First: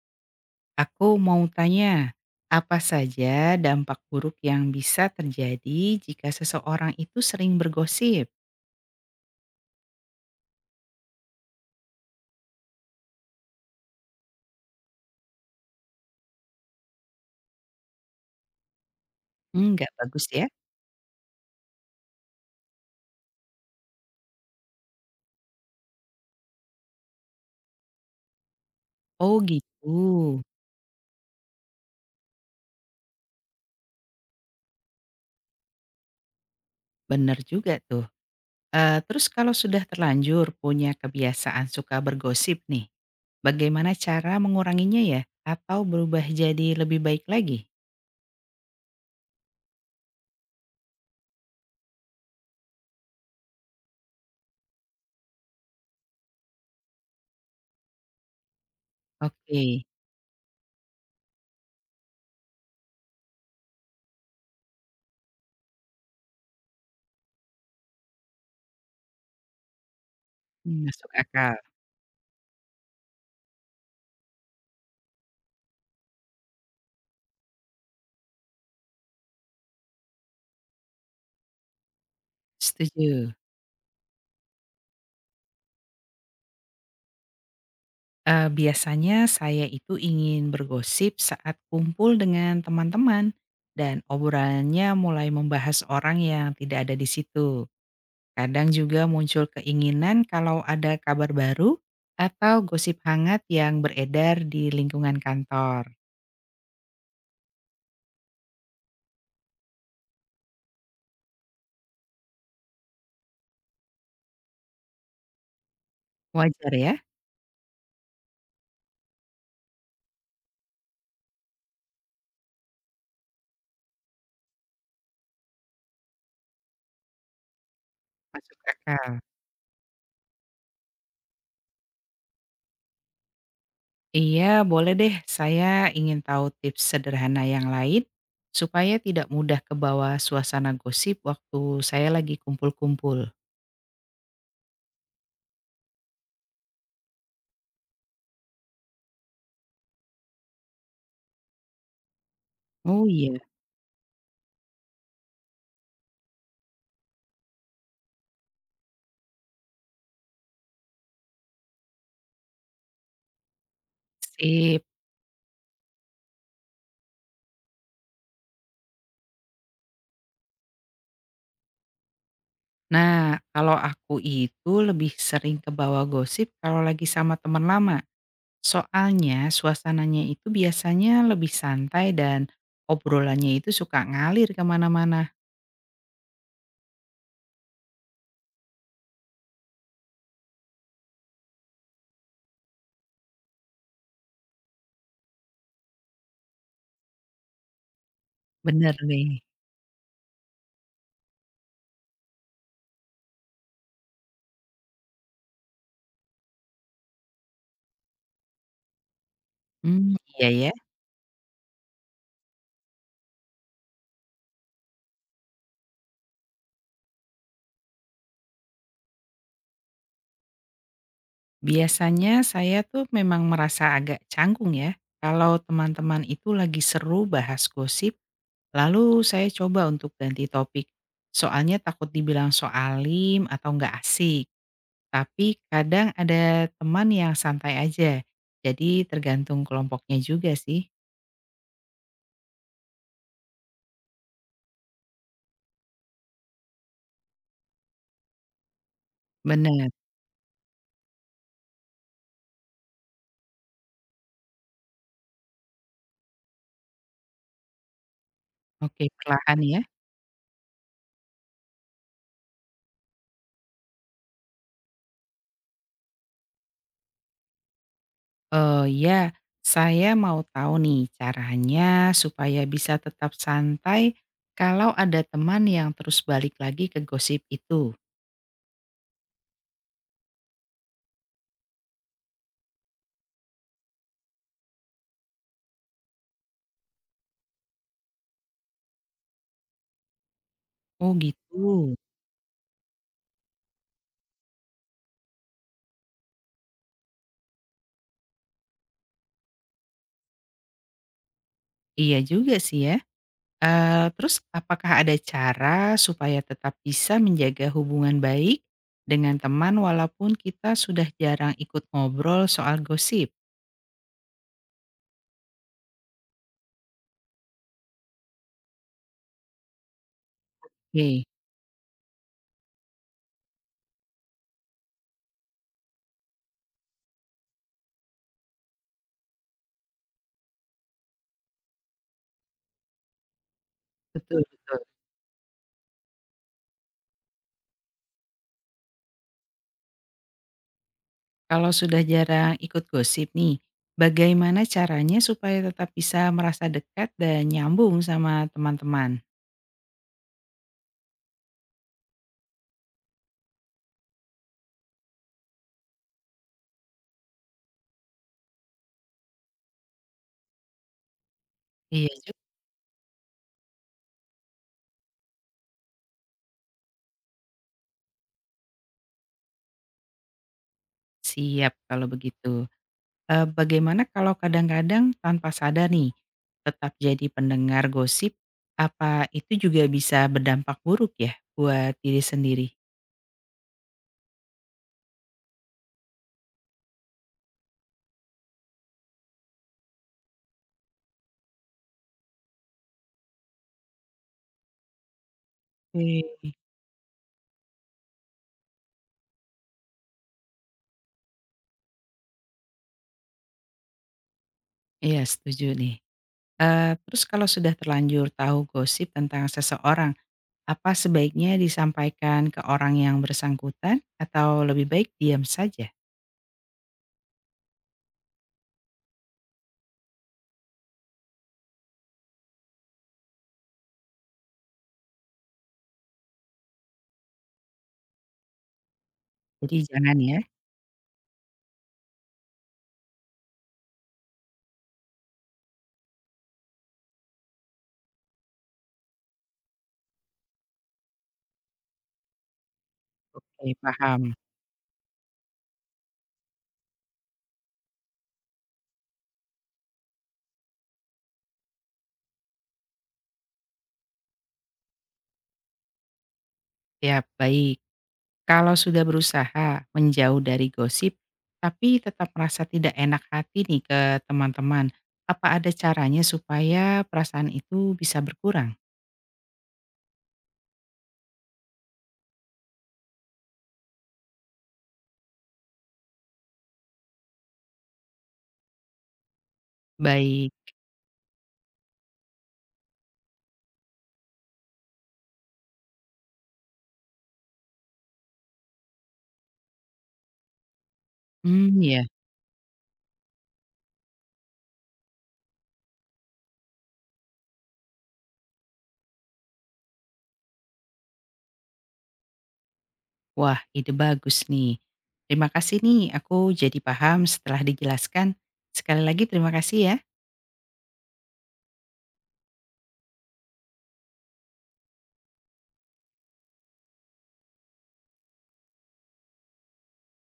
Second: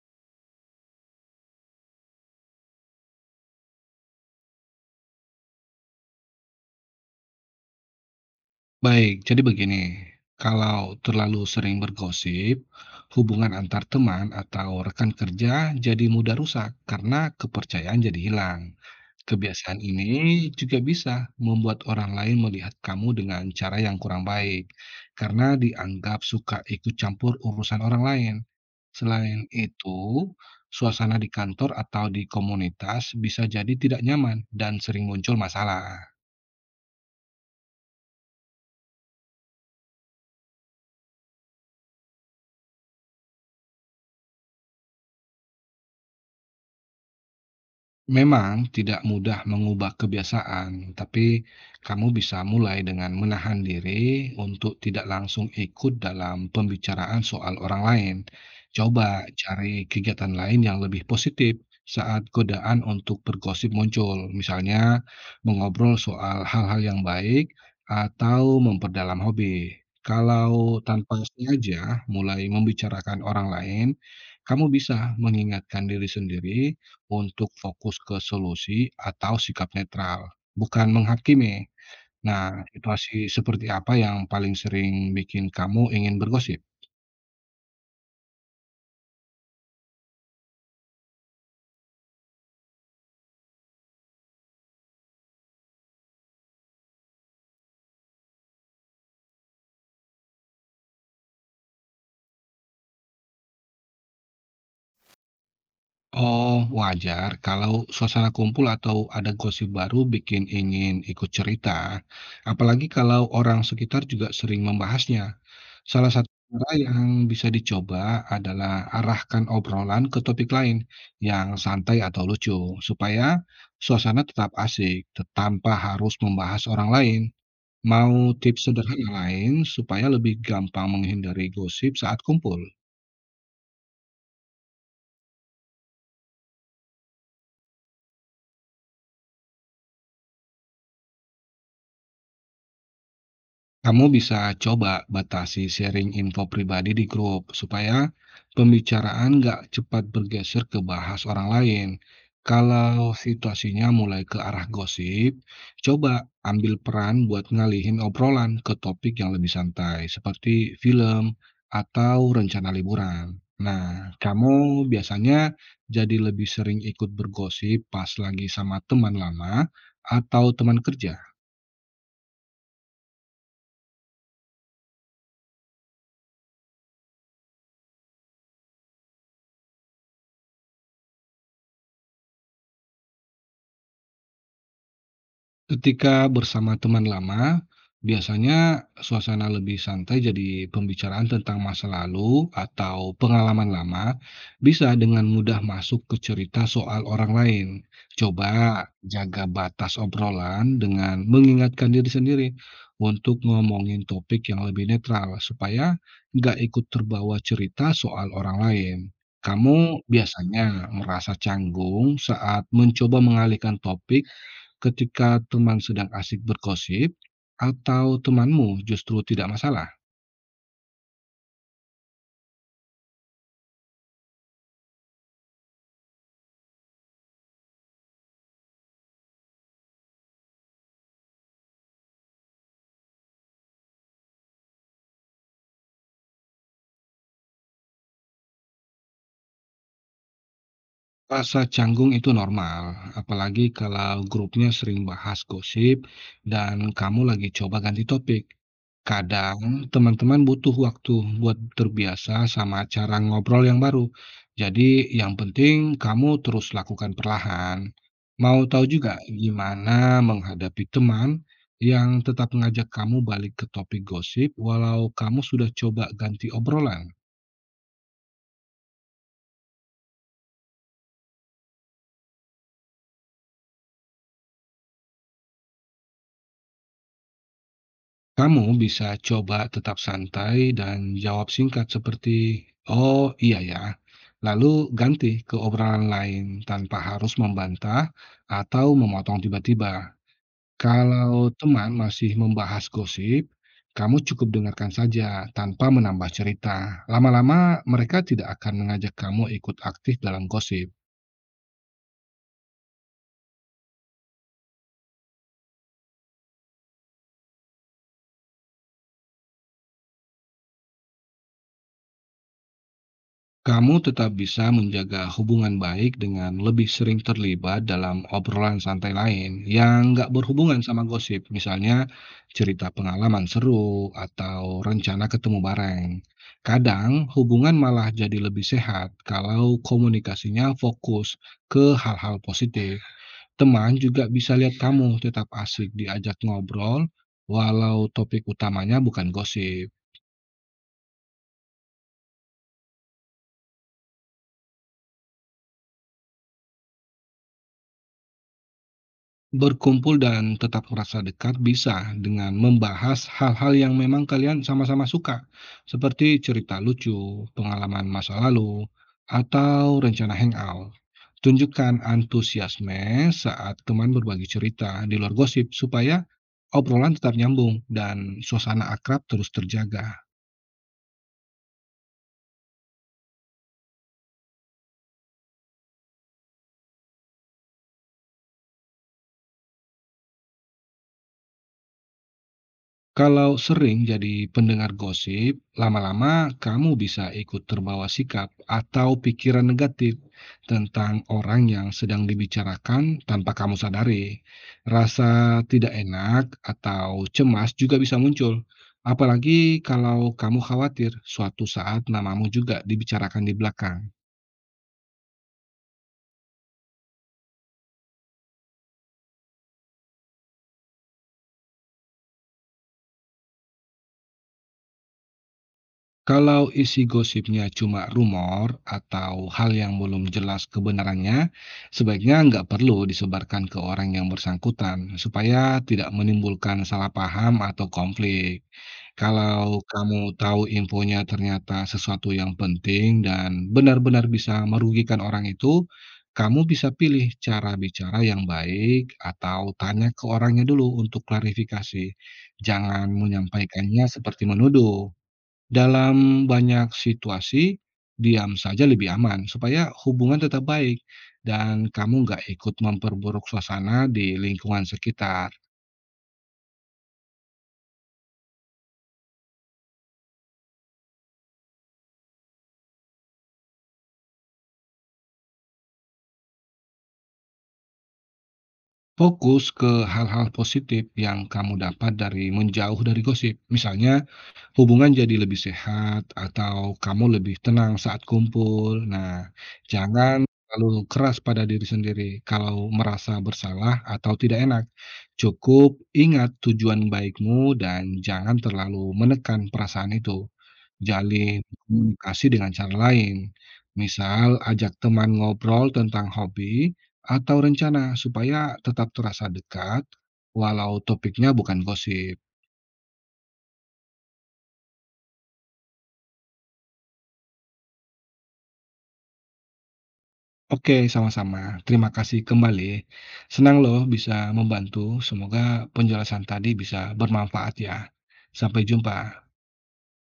Aku mau tanya, apa saja dampak buruk yang bisa terjadi jika seseorang itu sering bergosip? Baik, jadi begini, kalau terlalu sering bergosip, hubungan antar teman atau rekan kerja jadi mudah rusak karena kepercayaan jadi hilang. Hmm, Kebiasaan nggak bagus ya? ini juga bisa membuat orang lain melihat kamu dengan cara yang kurang baik, karena dianggap suka ikut campur urusan orang lain. Oh Selain gitu, itu, suasana di kantor atau di komunitas bisa jadi tidak nyaman dan sering muncul masalah. bener juga tuh. Eh, terus kalau sudah terlanjur punya kebiasaan suka bergosip nih, bagaimana cara menguranginya ya? Atau berubah jadi lebih baik lagi? Memang tidak mudah mengubah kebiasaan, tapi kamu bisa mulai dengan menahan diri untuk tidak langsung ikut dalam pembicaraan soal orang lain. Coba Oke, cari kegiatan lain yang lebih positif saat godaan untuk bergosip muncul, misalnya mengobrol soal hal-hal yang baik atau memperdalam hobi. Kalau hmm, masuk tanpa akal. sengaja mulai membicarakan orang lain, kamu bisa mengingatkan diri sendiri untuk fokus ke solusi atau sikap netral, bukan menghakimi. Nah, situasi Setuju. seperti apa yang paling sering bikin kamu ingin bergosip? Biasanya saya itu ingin bergosip saat kumpul dengan teman-teman dan obrolannya mulai membahas orang yang tidak ada di situ. Kadang juga muncul keinginan kalau ada kabar baru atau gosip hangat yang beredar di lingkungan kantor. Oh, wajar kalau suasana kumpul atau ada gosip baru bikin ingin ikut cerita, apalagi kalau orang sekitar juga sering membahasnya. Salah satu cara Wajar ya? yang bisa dicoba adalah arahkan obrolan ke topik lain yang santai atau lucu, supaya suasana tetap asik tanpa harus membahas orang lain. Mau tips Masuk sederhana akal. lain supaya lebih gampang menghindari gosip saat kumpul? Iya, boleh deh. Saya ingin tahu tips sederhana yang lain supaya tidak mudah kebawa suasana gosip waktu saya lagi kumpul-kumpul. Kamu bisa coba batasi sharing info pribadi di grup supaya pembicaraan nggak cepat bergeser ke bahas orang lain. Oh, Kalau iya. situasinya mulai ke arah gosip, coba ambil peran buat ngalihin obrolan ke topik yang lebih santai, seperti film atau rencana liburan. Nah, Sip. kamu biasanya jadi lebih sering ikut bergosip pas lagi sama teman lama atau teman kerja. Nah, kalau aku itu lebih sering ke bawah gosip kalau lagi sama teman lama. Soalnya suasananya itu biasanya lebih santai dan obrolannya itu suka ngalir kemana-mana. Ketika bersama teman lama, biasanya suasana lebih santai jadi pembicaraan tentang masa lalu atau pengalaman lama bisa dengan mudah masuk ke cerita soal orang lain. Coba Bener nih. jaga batas obrolan dengan mengingatkan diri sendiri untuk ngomongin topik yang lebih netral supaya nggak ikut terbawa cerita soal orang lain. Kamu Hmm, iya ya. biasanya merasa canggung saat mencoba mengalihkan topik ketika teman sedang asik bergosip atau temanmu justru tidak masalah? Biasanya saya tuh memang merasa agak canggung ya. Kalau teman-teman itu lagi seru bahas gosip, lalu saya coba untuk ganti topik. Soalnya takut dibilang soalim atau nggak asik. Tapi kadang ada teman yang santai aja, jadi tergantung kelompoknya juga sih. Rasa canggung itu normal, apalagi kalau grupnya sering bahas gosip dan kamu lagi coba ganti topik. Kadang Bener, teman-teman butuh waktu buat terbiasa sama cara ngobrol yang baru. Jadi yang penting kamu terus lakukan perlahan. Mau tahu oke juga perlahan ya. gimana menghadapi teman yang tetap ngajak kamu balik ke topik gosip walau kamu sudah coba ganti obrolan? Oh ya, saya mau tahu nih caranya supaya bisa tetap santai kalau ada teman yang terus balik lagi ke gosip itu. Kamu bisa coba tetap santai dan jawab singkat seperti "Oh iya ya", lalu ganti ke obrolan lain tanpa harus membantah atau memotong tiba-tiba. Oh Kalau gitu, teman masih membahas gosip, kamu cukup dengarkan saja tanpa menambah cerita. Lama-lama mereka tidak akan mengajak kamu ikut aktif dalam gosip. iya juga sih ya. Eh, terus apakah ada cara supaya tetap bisa menjaga hubungan baik dengan teman walaupun kita sudah jarang ikut ngobrol soal gosip? Kamu tetap bisa menjaga hubungan baik dengan lebih sering terlibat dalam obrolan santai lain yang nggak berhubungan sama Oke, gosip, misalnya cerita pengalaman seru atau rencana ketemu bareng. Kadang hubungan malah jadi lebih sehat kalau komunikasinya fokus ke hal-hal positif. Teman juga betul bisa lihat betul. kamu tetap asik diajak ngobrol, walau topik utamanya bukan gosip. Kalau sudah jarang ikut gosip nih, bagaimana caranya supaya tetap bisa merasa dekat dan nyambung sama teman-teman? Berkumpul dan tetap merasa dekat bisa dengan membahas hal-hal yang memang kalian sama-sama suka, seperti cerita lucu, pengalaman masa lalu, atau rencana hangout. Tunjukkan Iya juga. antusiasme saat teman berbagi cerita di luar gosip supaya obrolan tetap nyambung dan suasana akrab terus terjaga. Siap kalau begitu. Bagaimana kalau kadang-kadang tanpa sadar nih, tetap jadi pendengar gosip, apa itu juga bisa berdampak buruk ya buat diri sendiri? Kalau sering jadi pendengar gosip, lama-lama kamu bisa ikut terbawa sikap atau pikiran negatif tentang orang yang sedang dibicarakan tanpa kamu sadari. Rasa tidak enak Oke. atau cemas juga bisa muncul, apalagi kalau kamu khawatir suatu saat namamu juga dibicarakan di belakang. Iya setuju nih. Terus kalau sudah terlanjur tahu gosip tentang seseorang, apa sebaiknya disampaikan ke orang yang bersangkutan atau lebih baik diam saja? Kalau isi gosipnya cuma rumor atau hal yang belum jelas kebenarannya, sebaiknya nggak perlu disebarkan ke orang yang bersangkutan supaya tidak menimbulkan salah paham atau konflik. Jadi Kalau jangan kamu ya? tahu infonya ternyata sesuatu yang penting dan benar-benar bisa merugikan orang itu, kamu bisa pilih cara bicara yang baik atau tanya ke orangnya dulu untuk klarifikasi. Jangan Oke, menyampaikannya paham. seperti menuduh. Dalam banyak situasi, diam saja lebih aman supaya hubungan tetap baik dan kamu nggak ikut memperburuk suasana di lingkungan sekitar. Ya baik. Kalau sudah berusaha menjauh dari gosip, tapi tetap merasa tidak enak hati nih ke teman-teman, apa ada caranya supaya perasaan itu bisa berkurang? Fokus ke hal-hal positif yang kamu dapat dari menjauh dari gosip. Misalnya, hubungan jadi lebih sehat atau kamu lebih tenang saat kumpul. Nah, jangan Baik. terlalu keras pada diri sendiri kalau merasa bersalah atau tidak enak. Cukup ingat tujuan baikmu dan jangan terlalu menekan perasaan itu. Jalin Hmm ya. komunikasi dengan cara lain. Misal, ajak teman ngobrol tentang hobi atau rencana supaya tetap terasa dekat walau topiknya bukan gosip. Wah, ide bagus nih. Terima kasih nih, aku jadi paham setelah dijelaskan. Sekali lagi terima kasih ya. Oke, sama-sama. Terima kasih kembali. Senang loh bisa membantu. Semoga penjelasan tadi bisa bermanfaat ya. Sampai jumpa.